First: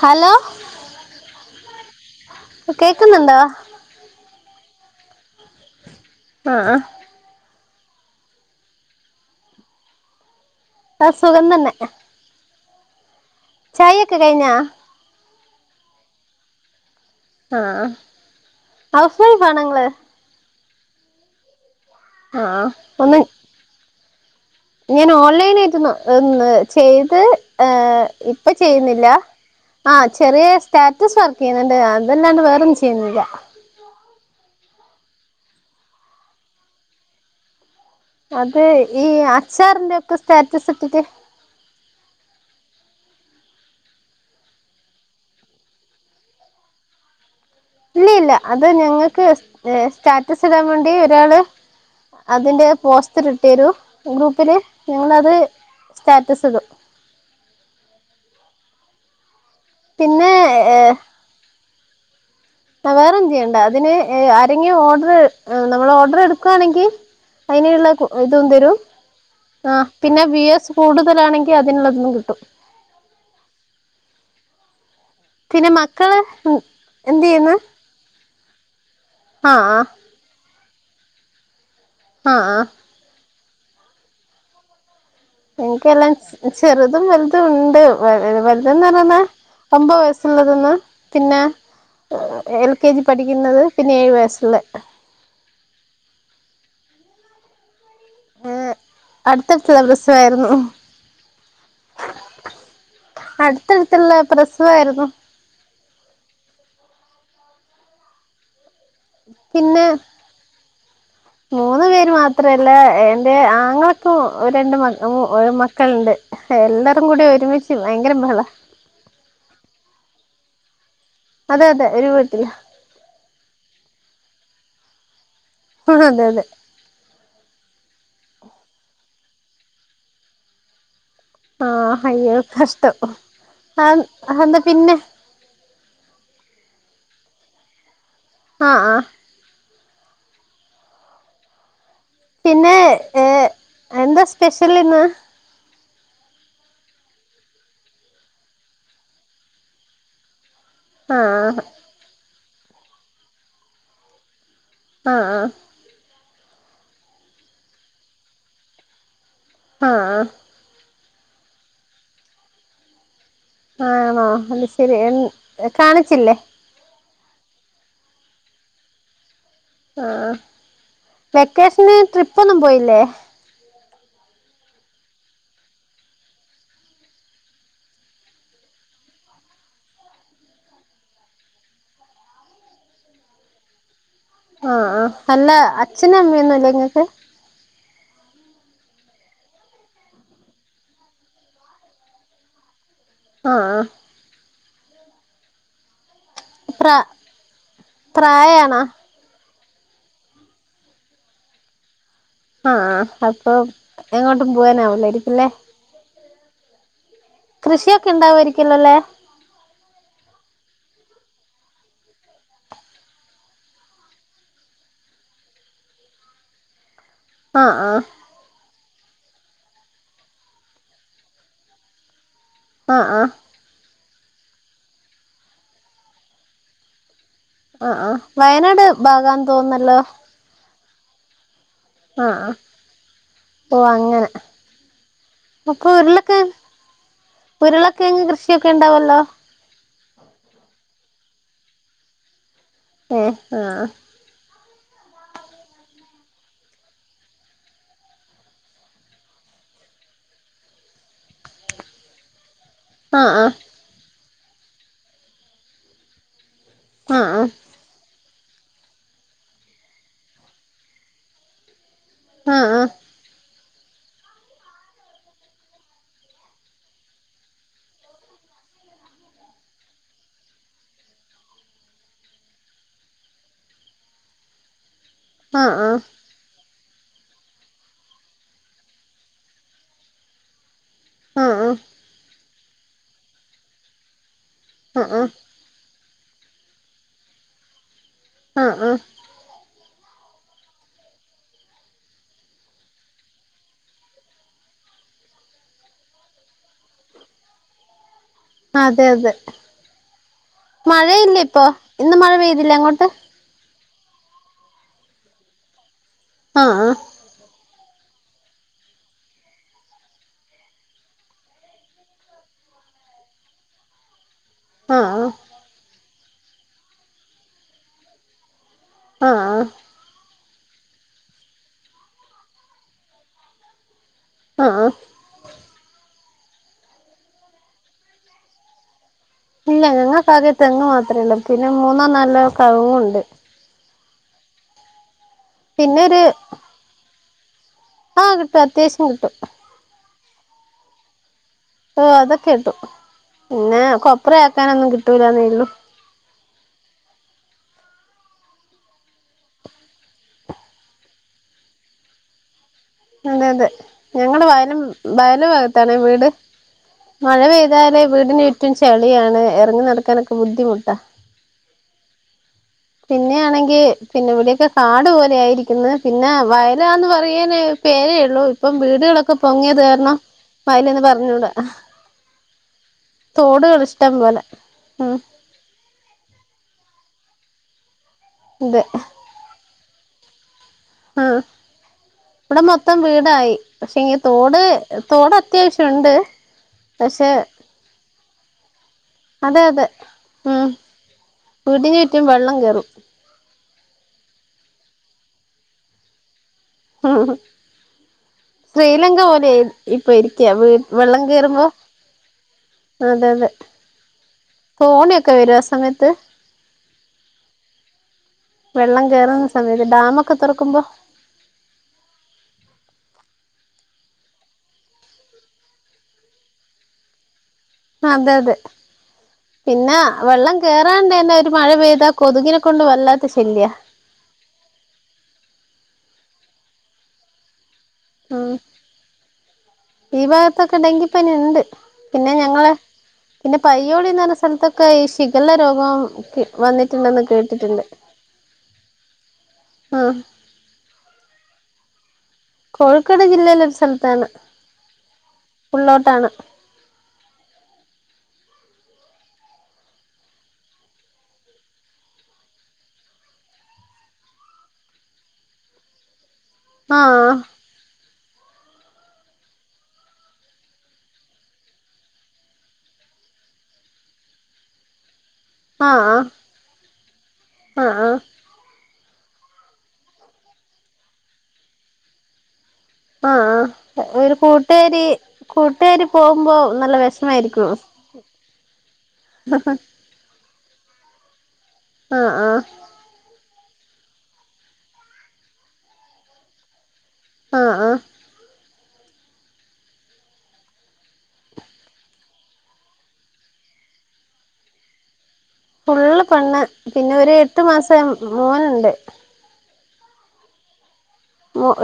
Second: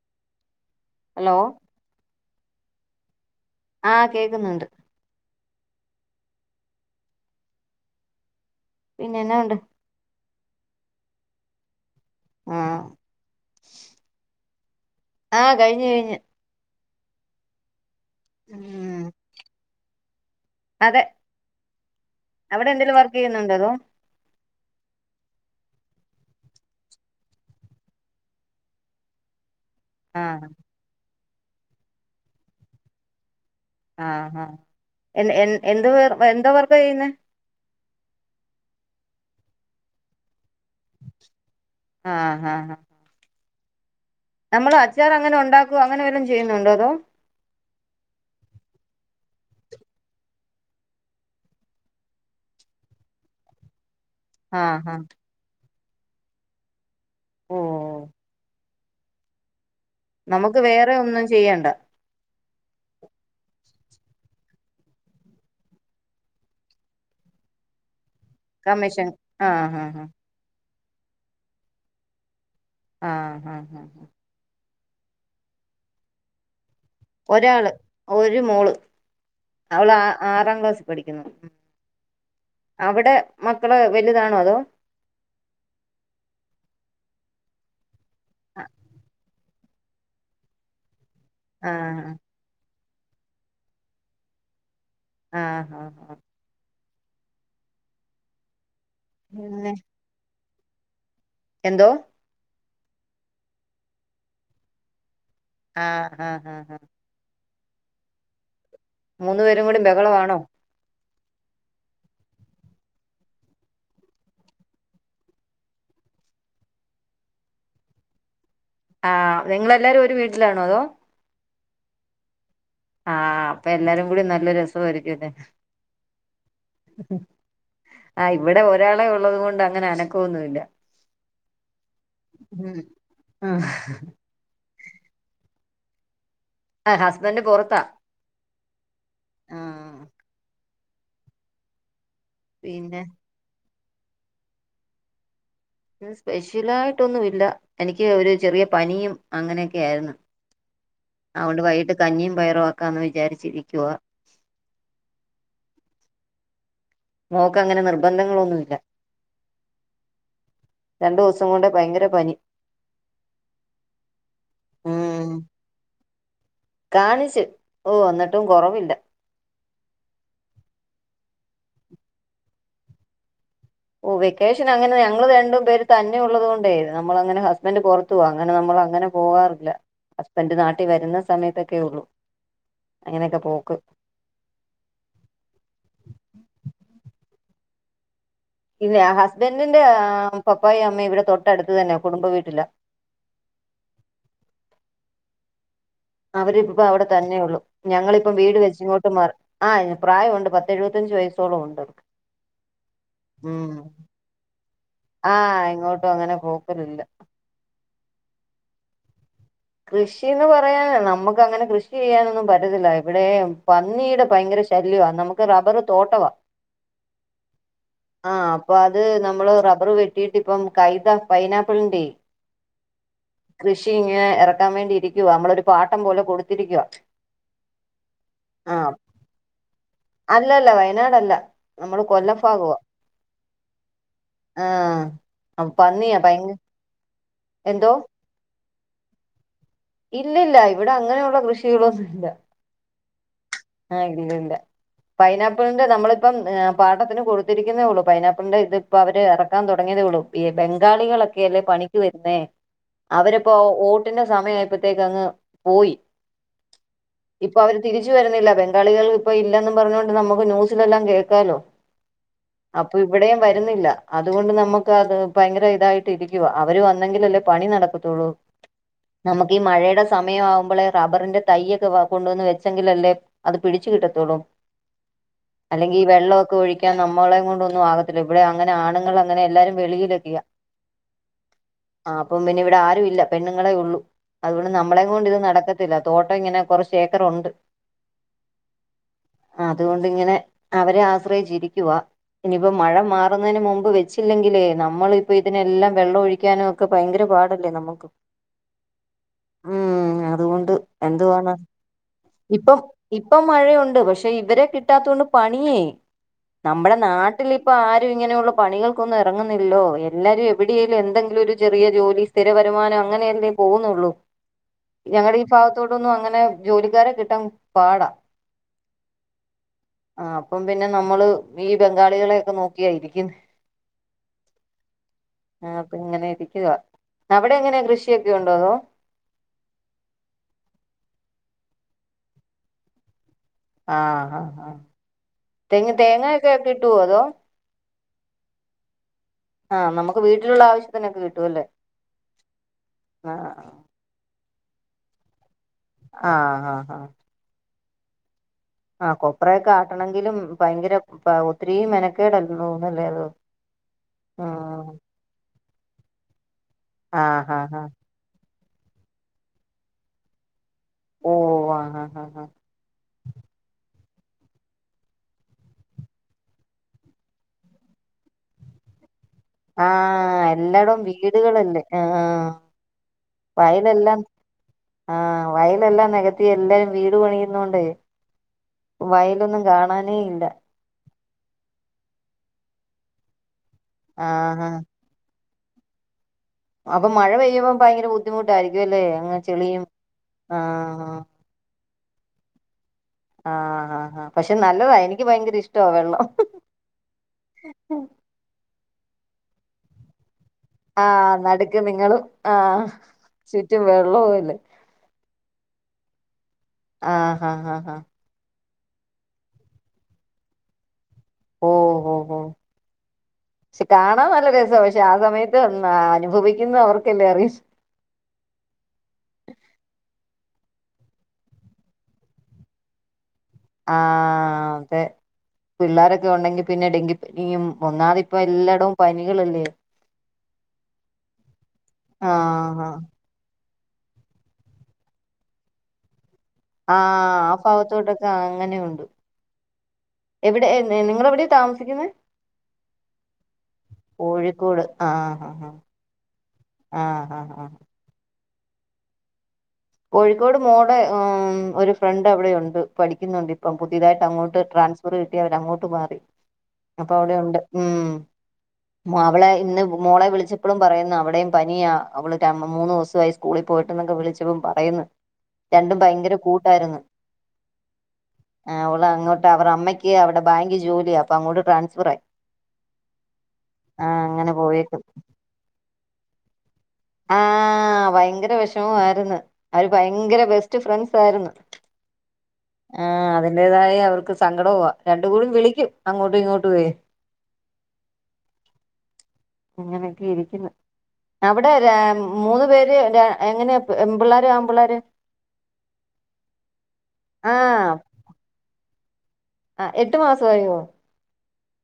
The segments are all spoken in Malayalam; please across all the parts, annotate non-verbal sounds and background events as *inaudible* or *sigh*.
ഹലോ? ഹലോ? കേൾക്കുന്നുണ്ടോ? ആഹ് കേക്കുന്നുണ്ട് ആ ആ. പിന്നെന്നാ ഉണ്ട്? ആ സുഖം തന്നെ. ആ. ചായക്കെ കഴിഞ്ഞ? ആ കഴിഞ്ഞ് കഴിഞ്ഞ്. ആ ഉം ഹൗസ് വൈഫ് ആണ ഇങ്ങള്? അതെ ആഹ് അവിടെ എന്തെങ്കിലും വർക്ക് ഒന്ന് ചെയ്യുന്നുണ്ടോ അതോ? ഞാൻ ഓൺലൈൻ ആയിട്ട്ന്ന് ചെയ്ത് ഏ ഇപ്പൊ ചെയ്യുന്നില്ല. ആ ചെറിയ ആഹ് സ്റ്റാറ്റസ് വർക്ക് ചെയ്യുന്നുണ്ട് അതല്ലാണ്ട് വേറൊന്നും ചെയ്യുന്നില്ല. ആഹാ എ എന്ത് എന്താ വർക്ക് ചെയ്യുന്നേ? അത് ഈ അച്ചാറിന്റെ ഒക്കെ സ്റ്റാറ്റസ് ഇട്ടിട്ട് ആഹ് ആഹ് ആഹ്. നമ്മൾ അച്ചാർ അങ്ങനെ ഉണ്ടാക്കുവ അങ്ങനെ വല്ലും ചെയ്യുന്നുണ്ടോ അതോ? ഇല്ല ഇല്ല അത് ഞങ്ങൾക്ക് സ്റ്റാറ്റസ് ഇടാൻ വേണ്ടി ഒരാള് അതിന്റെ പോസ്റ്റർ ഇട്ടരു ഗ്രൂപ്പില് ആഹ് ആഹ് ഞങ്ങളത് സ്റ്റാറ്റസ് ഇടും. ഓ. പിന്നെ നമുക്ക് വേറെ ഒന്നും ചെയ്യണ്ട. ആ വേറെന്ത് ചെയ്യണ്ട അതിന് ആരെങ്കിലും ഓർഡർ നമ്മള് ഓർഡർ എടുക്കുവാണെങ്കിൽ അതിനുള്ള കു ഇതും തരും കമ്മീഷൻ ആഹ് ആ ആഹ് പിന്നെ വ്യൂവേഴ്സ് കൂടുതലാണെങ്കിൽ അതിനുള്ളതിനും കിട്ടും. ആഹ് ഹാ. പിന്നെ മക്കള് എന്ത് ചെയ്യുന്നു? ഒരാള് ഒരു മോള് അവള് ആ ആറാം ക്ലാസ്സിൽ പഠിക്കുന്നു. ആഹ് ആഹ്. അവിടെ മക്കള് വലുതാണോ അതോ? എനിക്കെല്ലാം ചെറുതും വലുതും ഉണ്ട് വ വലുതന്ന് പറയുന്നേ ഒമ്പത് വയസ്സുള്ളതൊന്ന് പിന്നെ ആഹ് എൽ കെ ജി പഠിക്കുന്നത് പിന്നെ ഏഴു വയസ്സുള്ളെ ആഹ് ആഹ് ആ ഏഹ് പിന്നെ അടുത്തടുത്തുള്ള പ്രസവായിരുന്നു എന്തോ അടുത്തടുത്തുള്ള പ്രസവായിരുന്നു. ആഹ് ആഹ് ആഹ് അഹ് മൂന്നു പേരും കൂടി പിന്നെ ബഹളമാണോ? മൂന്ന് പേര് മാത്രല്ല. എന്റെ ആങ്ങളക്കു ഒ രണ്ട് മ ഓ ഒര് മക്കള്ണ്ട്. എല്ലാരും കൂടി ഒരുമിച്ച് ഭയങ്കര ബഹളാ ആഹ് നിങ്ങളെല്ലാരും ഒരു വീട്ടിലാണോ അതോ? അതെ അതെ ഒരു വീട്ടിലാ ആഹ് അപ്പൊ എല്ലാരും കൂടി നല്ല രസമായിരിക്കു അല്ലെ പ്പളൂ അതെ അതെ ആഹ് ഇവടെ ഒരാളെ ഉള്ളത് കൊണ്ട് അങ്ങനെ അനക്കൊന്നുല്ല ആഹ് ഹയ്യോ കഷ്ടം ആഹ് അതെന്താ പിന്നെ ആഹ് ഹസ്ബൻഡ് പൊറത്താ ആഹ് ആഹ് പിന്നെ ഏഹ് എന്താ സ്പെഷ്യൽഇന്ന്? സ്പെഷ്യലായിട്ടൊന്നു. ഇല്ല എനിക്ക് ഒരു ചെറിയ പനിയും അങ്ങനെയൊക്കെ ആയിരുന്നു. അഓണ്ട് ആഹ് വൈകിട്ട് കഞ്ഞിയും പയറും ആക്കാന്ന് വിചാരിച്ചിരിക്കുവ. ആഹ് ആഹ് മോക്ക് അങ്ങനെ നിർബന്ധങ്ങളൊന്നുമില്ല. ആഹ് ആഹ് രണ്ടോസം കൊണ്ടേ ഭയങ്കര പനി ആണോ അത് ശരി എൻ കാണിച്ചില്ലേ? കാണിച്ചു ഓഹ് എന്നട്ടും കൊറവില്ല. ആഹ് വെക്കേഷന് ട്രിപ്പ് ഒന്നും പോയില്ലേ ഓ വെക്കേഷന് അങ്ങനെ ഞങ്ങള് രണ്ടും പേര് തന്നെ ഉള്ളത് കൊണ്ടേ നമ്മള് അങ്ങനെ ഹസ്ബൻഡ് പൊറത്തുവാ അങ്ങനെ നമ്മള് അങ്ങനെ പോവാറില്ല ഹസ്ബൻഡ് നാട്ടി വരുന്ന സമയത്തൊക്കെ ഒള്ളൂ. അങ്ങനെക്കെ പോക്ക് ആഹ് ആ അല്ല അച്ഛനും അമ്മയൊന്നുല്ലേ ഇങ്ങക്ക് ഇല്ല ഹസ്ബൻറിന്റെ ഏഹ് പപ്പായും അമ്മയും ഇവിടെ തൊട്ടടുത്ത് തന്നാ കുടുംബ വീട്ടിലാ. ആഹ് ആ അവരിപ്പോ പ്പൊ പ്രാ അവിടെ തന്നെ ഉള്ളൂ ഞങ്ങളിപ്പം വീട് വെച്ച് പ്രായാണോ ഇങ്ങോട്ട് മാറി ആഹ് പ്രായവൊണ്ട് പത്ത് എഴു വത്തഞ്ച് വയസ്സോളം ഉണ്ട് അവർക്ക് ആഹ് അപ്പൊ ഉം എങ്ങോട്ടും പോവാനാവൂലായിരിക്കുംല്ലേ ആഹ് എങ്ങോട്ടും അങ്ങനെ പോക്കലില്ല കൃഷിയൊക്കെ ഉണ്ടോ അവര്ക്ക് ഇല്ലല്ലോ കൃഷീന്ന് പറയാൻ നമ്മുക്ക് അങ്ങനെ കൃഷി ചെയ്യാനൊന്നും പറ്റത്തില്ല ഇവിടെ പന്നീടെ ഭയങ്കര ശല്യവാ നമക്ക് റബ്ബർ തോട്ടവാ ആഹ് ആഹ് അപ്പൊ അത് നമ്മള് റബ്ബർ വെട്ടീട്ട് ഇപ്പം കൈത പൈനാപ്പിളിന്റെ ആഹ് ആഹ് ഇഞ്ഞ് എറക്കാൻ വേണ്ടിയിരിക്കുവാ നമ്മളൊരു പാട്ടം പോലെ കൊടുത്തിരിക്കുവാ ആഹ് ആഹ് വയനാട് ഭാഗാന്ന് തോന്നുന്നല്ലോ അല്ല അല്ല വയനാടല്ല നമ്മള് കൊല്ലം ആഹ് ആഹ് ഭാഗവാ ഓ അങ്ങനെ ആ അ പന്നിയാ ഭയങ്ക ഉരുളകെഴങ്ങു കൃഷിയൊക്കെ ഇണ്ടാവുല്ലോ ഇല്ലല്ല ഇവിടെ അങ്ങനെയുള്ള കൃഷികളൊന്നുംല്ല എ ആ ഇല്ല ഇല്ല പൈനാപ്പിളിന്റെ നമ്മളിപ്പം ഏഹ് പാട്ടത്തിന് കൊടുത്തിരിക്കുന്നേ ഉള്ളൂ. പൈനപ്പിളിന്റെ ഇതിപ്പോ അവര് എറക്കാൻ തുടങ്ങി. ങ്ങനെ വിടും, ഈ ബംഗാളികളൊക്കെ അല്ലേ പണിക്ക് വരുന്നേ. ആഹ് അവരപ്പോ ഓട്ടിന്റെ സമയായപ്പോത്തേക്ക് അങ്ങ് പോയി, ആഹ് ഇപ്പൊ അവര് തിരിച്ചു വരുന്നില്ല. ബംഗാളികൾ ഇപ്പൊ ഇല്ലന്നും പറഞ്ഞൊണ്ട് നമുക്ക് ന്യൂസിലെല്ലാം കേൾക്കാലോ. ആഹ് അപ്പൊ ഇവിടെയും വരു തില്ല. അതുകൊണ്ട് നമ്മക്ക് അത് ഭയങ്കര ഇതായിട്ട് ഇരിക്കുവ. അവര് വന്നെങ്കില് അല്ലേ പണി നടക്കത്തുള്ളൂ. നമുക്ക് ഈ മഴയുടെ സമയാവുമ്പളേ റബ്ബറിന്റെ തയ്യൊക്കെ വ കൊണ്ടുവന്ന് വെച്ചെങ്കിലല്ലേ അത് പിടിച്ച് കിട്ടത്തോള്ളൂ. ആഹ് ആഹ് അല്ലെങ്കി ഈ വെള്ള ഒക്കെ ഒഴി- ക്കാൻ നമ്മളെ കൊണ്ട് ഒന്നും ആകത്തില്ല. ഇവിടെ അങ്ങനെ ആണുങ്ങൾ അങ്ങന എല്ലാരും വെിയിലൊക്കെയാ. ആഹ് അ പിന്നെ ഇവിടെ ആരു ഇല്ല. പെണ്ണുങ്ങളെ ഉള്ളു അതുകൊണ്ട് നമ്മളെ ആഹ് ആഹ് കൊണ്ട് ഇത് നടക്കത്തില്ല. തോട്ടം ഇങ്ങനെ കൊറച്ച് ഏക്കറ ഉണ്ട്. അഹ് അ അതുകൊണ്ടിങ്ങനെ അവരെ ആശ്രയിച്ചിരിക്കുവാ. ഇനി പ്പം മഴ മാറുന്നതിന് മുമ്പ് വെച്ചില്ലെങ്കിലേ നമ്മളിപ്പ ഇതിനെല്ലാം വെള്ളം ഒഴിക്കാനും ഒക്കെ ഭയങ്കര പാടല്ലേ നമ്മുക്ക് അതെ അതെ അതുകൊണ്ട് മഴയില്ലേ എന്തുവാണ് ഇപ്പൊ, ഇന്ന് മഴ പെയ്തില്ലേ ഇപ്പം അങ്ങോട്ട്? ഇപ്പം മഴയുണ്ട്, പക്ഷെ ഇവരെ കിട്ടാത്തൊണ്ട് പണിയേ, ആഹ് നമ്മടെ നാട്ടില് ഇപ്പൊ ആരും ഇങ്ങനെയുള്ള പണികൾക്കൊന്നും എറങ്ങുന്നിൽല്ലോ, എല്ലാരും എവിടെയലും എന്തെങ്കിലും ഒരു ചെറിയ ജോലി സ്ഥിര വ- രുമാന അങ്ങനെ എന്തേ പോകുന്നുള്ളൂ. ആഹ് ആഹ് ഞങ്ങടെ ഈ ഭാഗത്തോട്ടൊന്നും അങ്ങനെ ജോലിക്കാരെ കിട്ടാൻ പാടാ. ആഹ് അ പ്പം പിന്നെ നമ്മള് ഈ ബംഗാളികളെയൊക്കെ നോക്കിയായിരിക്കും. ആഹ് ആഹ് ആഹ് അപ്പൊ ഇങ്ങനെ ഇരി *unintelligible* അവിടെ എങ്ങനെ കൃഷിയൊക്കെ ഉണ്ടോ? അതോ, ഇല്ല ഞങ്ങക്കാകെ തെങ്ങ് മാത്രള്ളൂ പിന്നെ മൂന്നോ നാലോ കവുങ്ങൂണ്ട്. ആഹ് ആ തെങ്ങ് പിന്നെ ഒരു തേങ്ങാക്കെ കിട്ടുവോ അതോ ആഹ് കിട്ടും അത്യാവശ്യം കിട്ടും. ആഹ് നമുക്ക് വീട്ടിലുള്ള ആവശ്യത്തിനക്കെ കി. ഓഹ് അതൊക്കേട്ടു ആഹ് പിന്നെ കൊപ്ര ആക്കാനൊന്നും കിട്ടൂലന്നെയ്ള്ളൂ ആഹ് ഹാ ഹാ ആ കൊപ്രയൊക്കെ ആട്ടണെങ്കിലും ഭയങ്കര ഒത്തിരി മെനക്കേടള്ളൂ അതെ അതെ ഞങ്ങളെ വയലും വയല് ഭാഗത്താണ് വീട് മഴ ആഹ് ആഹ് പെയ്താ ആഹ് ല് വീടിന് ചുറ്റും ചെളിയാണ് എറങ്ങി നടക്കാനൊക്കെ ബുദ്ധിമുട്ട് ഓ ആഹ് ഓഹ് ആഹ് ആഹ് ആഹ് പിന്നാണെങ്കി പിന്നെ ഇവിടൊക്കെ കാട് പോലെ ആയിരിക്കുന്ന് പിന്നെ വയലാന്ന് പറയ് ന് പേരേയുള്ളൂ ഇപ്പം വീട് ലൊക്കെ ഒക്കെ പൊങ്ങിയ കാരണം ആഹ് പയ നൊ എല്ലായിടവും ന്ന് പറഞ്ഞൂട വയലെ എല്ലാം ആ ഉം വയല എല്ലാം നകത്തി എല്ല വീട് പണിയുന്നോണ്ട് അതെ വയലൊന്നും കാണാനേ ഇല്ല ആ ഇവിടെ മൊത്തം വീടായി പക്ഷെ ഇനി ആഹ് തോട് ആഹ് തോട അത്യാവശ്യംഉണ്ട്, അപ്പൊ മഴ പെയ്യ്മ്പൊ ഭയങ്കര ബുദ്ധിമുട്ടായിരിക്കും അല്ലേ അങ്ങനെ അതെ ചെളിയും അതെ ആ ഉം വീടിന്ചുറ്റും വെള്ളം കേറും ആഹ് ഹ ഹ പക്ഷെ നല്ലതാ എനിക്ക് ഭയങ്കര ഇഷ്ടമാ വെള്ളം ഉം ശ്രീലങ്ക പോലെയാ ഇപ്പ ഇ *unintelligible* ആ വെള്ളം കെറുമ്പോ നടുക്ക് നിങ്ങളും ആ അതെ അതെ ചുറ്റും വെള്ളവും അല്ലേ കോണി ക്കെ വരൊ സമയത്ത് ആ ആഹ് ആഹ് വെള്ളം കയറുന്ന സമയത്ത് ഡാമൊക്കെ തൊറക്കുമ്പോ ഓ ഓ ഓ പക്ഷെ കാണാൻ നല്ല രസാണ് പക്ഷെ ആ സമയത്ത് ആ അനുഭവിക്കുന്ന അവർക്കല്ലേ അറിയു അതെ അതെ പിന്നെ വെള്ളം കേറാണ്ടന്നെ ഒരു മഴ പെയ്താ കൊതുകിനെ കൊണ്ട് വല്ലാത്ത ശല്യ ആ അതെ പിള്ളാരൊക്കെ ഉണ്ടെങ്കി പിന്നെ ഡെങ്കിപ്പനിയും ഒന്നാമത് ഇപ്പൊ ഉം എല്ലാടോം പനികളല്ലേ ഈ ഭാഗത്തൊക്കെ ഡെങ്കിപ്പനി ഇണ്ട് പിന്നെ ആ ഞങ്ങളെ ആ പിന്നെ പയ്യോളീന്ന് പറഞ്ഞ സ്ഥലത്തൊക്കെ ഈ ഷിഗല്ല രോഗം *unintelligible* ആ ആ കേട്ടിട്ടുണ്ട് ഭാവത്തോട്ടൊക്കെ അങ്ങനെയുണ്ട് ആഹ് എവിടെ നിങ്ങൾ എവിടെ താമസിക്കുന്നേ കോഴിക്കോട് ജില്ലയില ഒരു സ്ഥലത്താണ് കോഴിക്കോട് ഉള്ളോട്ടാണ് ആ ആഹ് കോഴിക്കോട് മോടെ ഒരു ഫ്രണ്ട് അവിടെയുണ്ട് പഠിക്കുന്നുണ്ട് ഇപ്പം പുതിയതായിട്ട് അങ്ങോട്ട് ട്രാ ട്രാൻസ്ഫർ കിട്ടി അവര് അങ്ങോട്ട് മാറി അപ്പൊ ആഹ് അവിടെ ഉണ്ട് ഉം അവളെ ഇന്ന് മോളെ വിളിച്ചപ്പോഴും പറയുന്ന അവിടെയും പനിയ അവള് മൂന്ന് ദിവസായി സ്കൂളിൽ പോയിട്ട് എന്നൊക്കെ വിളിച്ചപ്പം പറയുന്ന് രണ്ടും ആഹ് ഭയങ്കര കൂട്ടായിരുന്നു ആഹ് ആഹ് ആ അവള് അങ്ങോട്ട് ട്ട അവർ അമ്മക്ക് അവിടെ ബാങ്കി ജോലിയ അപ്പ അങ്ങോട്ട് ട്രാൻസ്ഫർ ആയി ആ ആ ആഹ് ഒരു അങ്ങനെ കൂട്ടുകാരി പോയേക്കുന്നു കൂട്ടുകാരി പോകുമ്പോ നല്ല ആ വിഷമായിരിക്കും ഭയങ്കര വിഷമ ആരുന്നു അവര് ഭയങ്കര ബെസ്റ്റ് ഫ്രണ്ട്സ് ആര്ന്നു ആഹ് ആഹ് ആ അതിന്റേതായ അവർക്ക് സങ്കടുവാ രണ്ട് കൂടി വിളിക്കും അങ്ങോട്ടും ഇങ്ങോട്ടുവേ ആ ആ അങ്ങനൊക്കെ ഇരിക്കുന്നു അവിടെ ര മൂന്ന് പേര് ര എങ്ങനെയ പെൺപിള്ളേര് ആൺപിള്ളേര് ഫുള്ള് പെണ്ണ് പിന്നെ ഒരു എട്ട് മാസായ മോനുണ്ട് ആ എട്ടു മാസായോ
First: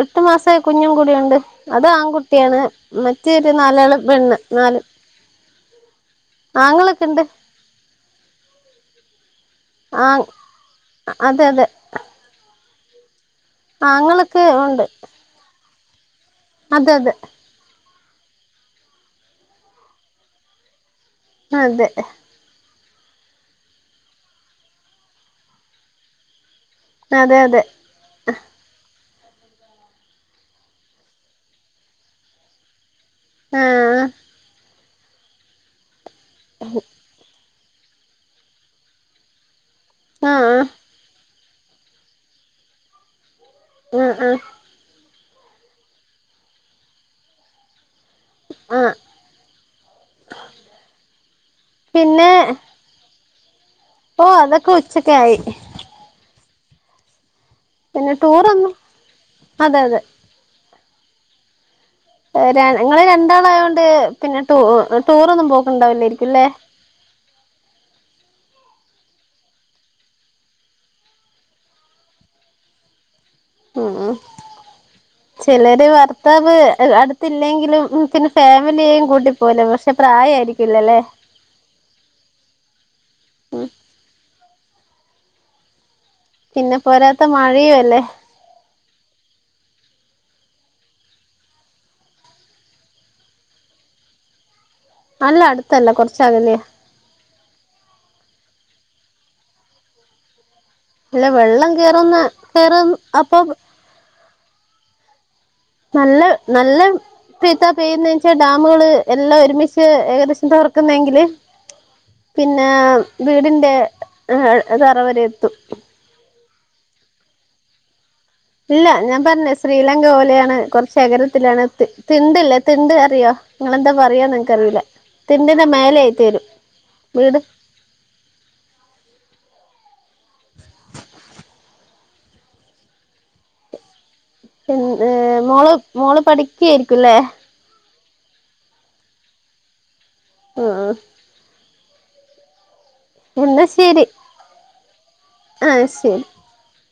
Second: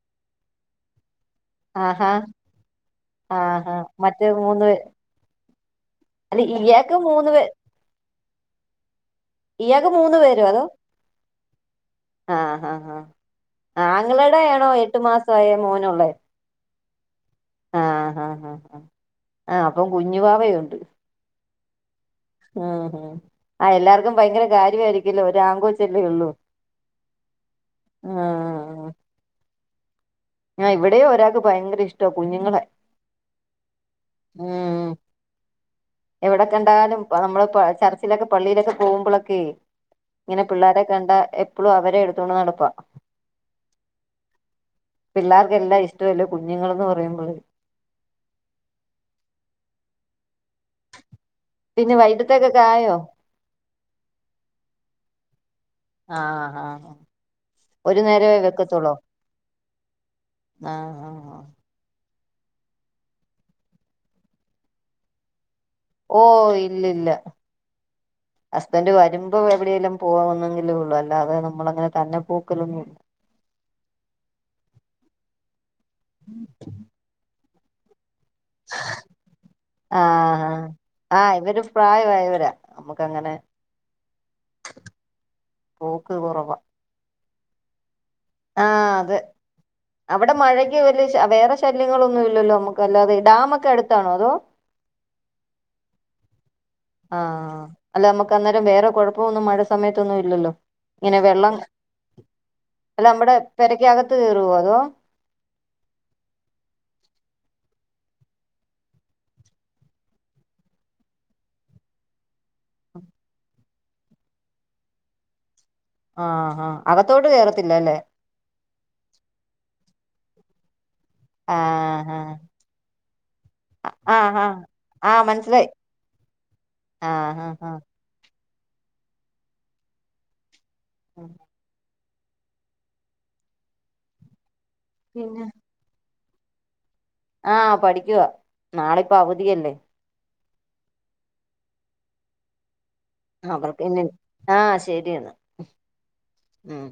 എട്ട് മാസായ കുഞ്ഞും കൂടിയുണ്ട് അത് ആഹാ ആൺകുട്ടിയാണ് മറ്റേത് ആഹാ നാലാള് മറ്റേ പെണ്ണ് നാല് അത് ഇയാക്ക് ആങ്ങളൊക്കെ ഉണ്ട് മൂന്ന് പെ ആ അതെ അതെ ആ ആഹ് ആങ്ങളൊക്കെ അങ്ങളെടെയാണോ ഉണ്ട് എട്ടു മാസായ മോനുള്ളെ അതെ അതെ ആ ആ ആ അപ്പം കുഞ്ഞു വാവയുണ്ട് അ അതെ ഉം മ് ആ എല്ലാർക്കും ഭയങ്കര കാര്യായിരിക്കല്ലോ ഒരു ആങ്കോച്ചല്ലേ ഉള്ളൂ അതെ അതെ അ ഇവിടെയോ ഒരാൾക്ക് ഭയങ്കര ഇഷ്ടാ കുഞ്ഞുങ്ങളെ ആ ഉം എവിടെകണ്ടാലും നമ്മള് പ ചർച്ചിലൊക്കെ പള്ളിയിലൊക്കെ പോകുമ്പോളൊക്കെ ഇങ്ങനെ ആഹ് പിള്ളാരെ കണ്ട എപ്പളും അവരെ എടുത്തോണ്ട് നടപ്പാ ആ ആ പിള്ളേർക്കെല്ലാം ഇഷ്ടല്ലേ കുഞ്ഞുങ്ങളന്ന് പറയുമ്പോഴ്‌ ആ പിന്നെ വൈട്ടത്തക്കെക്കായോ ഓ അതൊക്കെ ഉച്ചക്കെ ആയി ആ ആ ഒരു പിന്നെ നേരവേ ടൂറൊന്നും വെക്കത്തോള്ളോ? അതെ അതെ ആ ആ ആ ഏ ര ങ്ങള് രണ്ടാളായോണ്ട് പിന്നെ ടൂ ടൂറൊന്നും പോ ഓ ഇല്ലില്ല. ഹസ്ബൻഡ് വരുമ്പ എവിടേലും പോവന്നെങ്കിലേ ഉള്ളു അല്ലാതെ നമ്മളങ്ങനെ തന്നെ പോക്കലൊന്നു ഉം ചെലര് വർത്താവ് അടുത്തില്ലെങ്കിലും പിന്നെ ഫാമിലിയെയും കൂട്ടി പോല പഷെ ആഹ് ആഹ് പ്രായായിരിക്കില്ലല്ലേ? ക്കങ്ങനെ ഉം പോ പിന്നെ പോരാത്ത മഴയുവല്ലേ. ആ അതെ അവിടെ മഴയ്ക്ക് വെലിയ വേറെ ശല്യങ്ങളൊന്നുല്ലല്ലോ മ്മക്ക് അല്ലാതെ ഡാമക്കെ അടുത്താണോ അതോ? അല്ല അടുത്തല്ല കൊറച്ചകലേയാ. ആ അല്ല മ്മക്ക് അന്നേരം വേറെ കൊഴപ്പോന്നും മഴ സമേത്തൊന്നു ഇല്ലല്ലോ? ങ്ങനെ അല്ല വെള്ളം കേറുന്ന കേറും അല്ല മ്മടെ അപ്പൊ പെരക്കകത്ത് കേറുവോ അതോ? നല്ല നല്ല പ്പയ്ത്താ പെയ്യുന്നെച്ചാൽ ഡാമുകള് എല്ലാം ഒരുമിച്ച് ഏകദേശം തൊറക്കുന്നെങ്കില് പിന്നാ വീടിന്റെ തറ വരെ എത്തും. ആ ആ അകത്തോട്ട് കേറത്തില്ലാലേ? ഇല്ല ഞാൻ പറഞ്ഞേ ശ്രീലങ്ക പോലെയാണ് കൊറച്ചകരത്തിലാണ് ത് ആഹ് ആഹ് തിണ്ടില്ലേ തിണ്ട് അറിയോ നിങ്ങളെന്താ പറയാന്ന് ആഹ് ആഹ് എൻക്കറിയൂല തിണ്ടിന്റെ മേലേയായിട്ട് വരും. ആ വീട് ആ ആ *unintelligible* *inaudible* പിൻ ഏ മോള് മോള് പഠിക്കാരി ആ പഠിക്കുവാ നാളെപ്പോ അവധിയല്ലേ? ആ അവർക്കിന്നെ ശരി ആ ശരിയെന്ന ആഹ് ശരി ഉം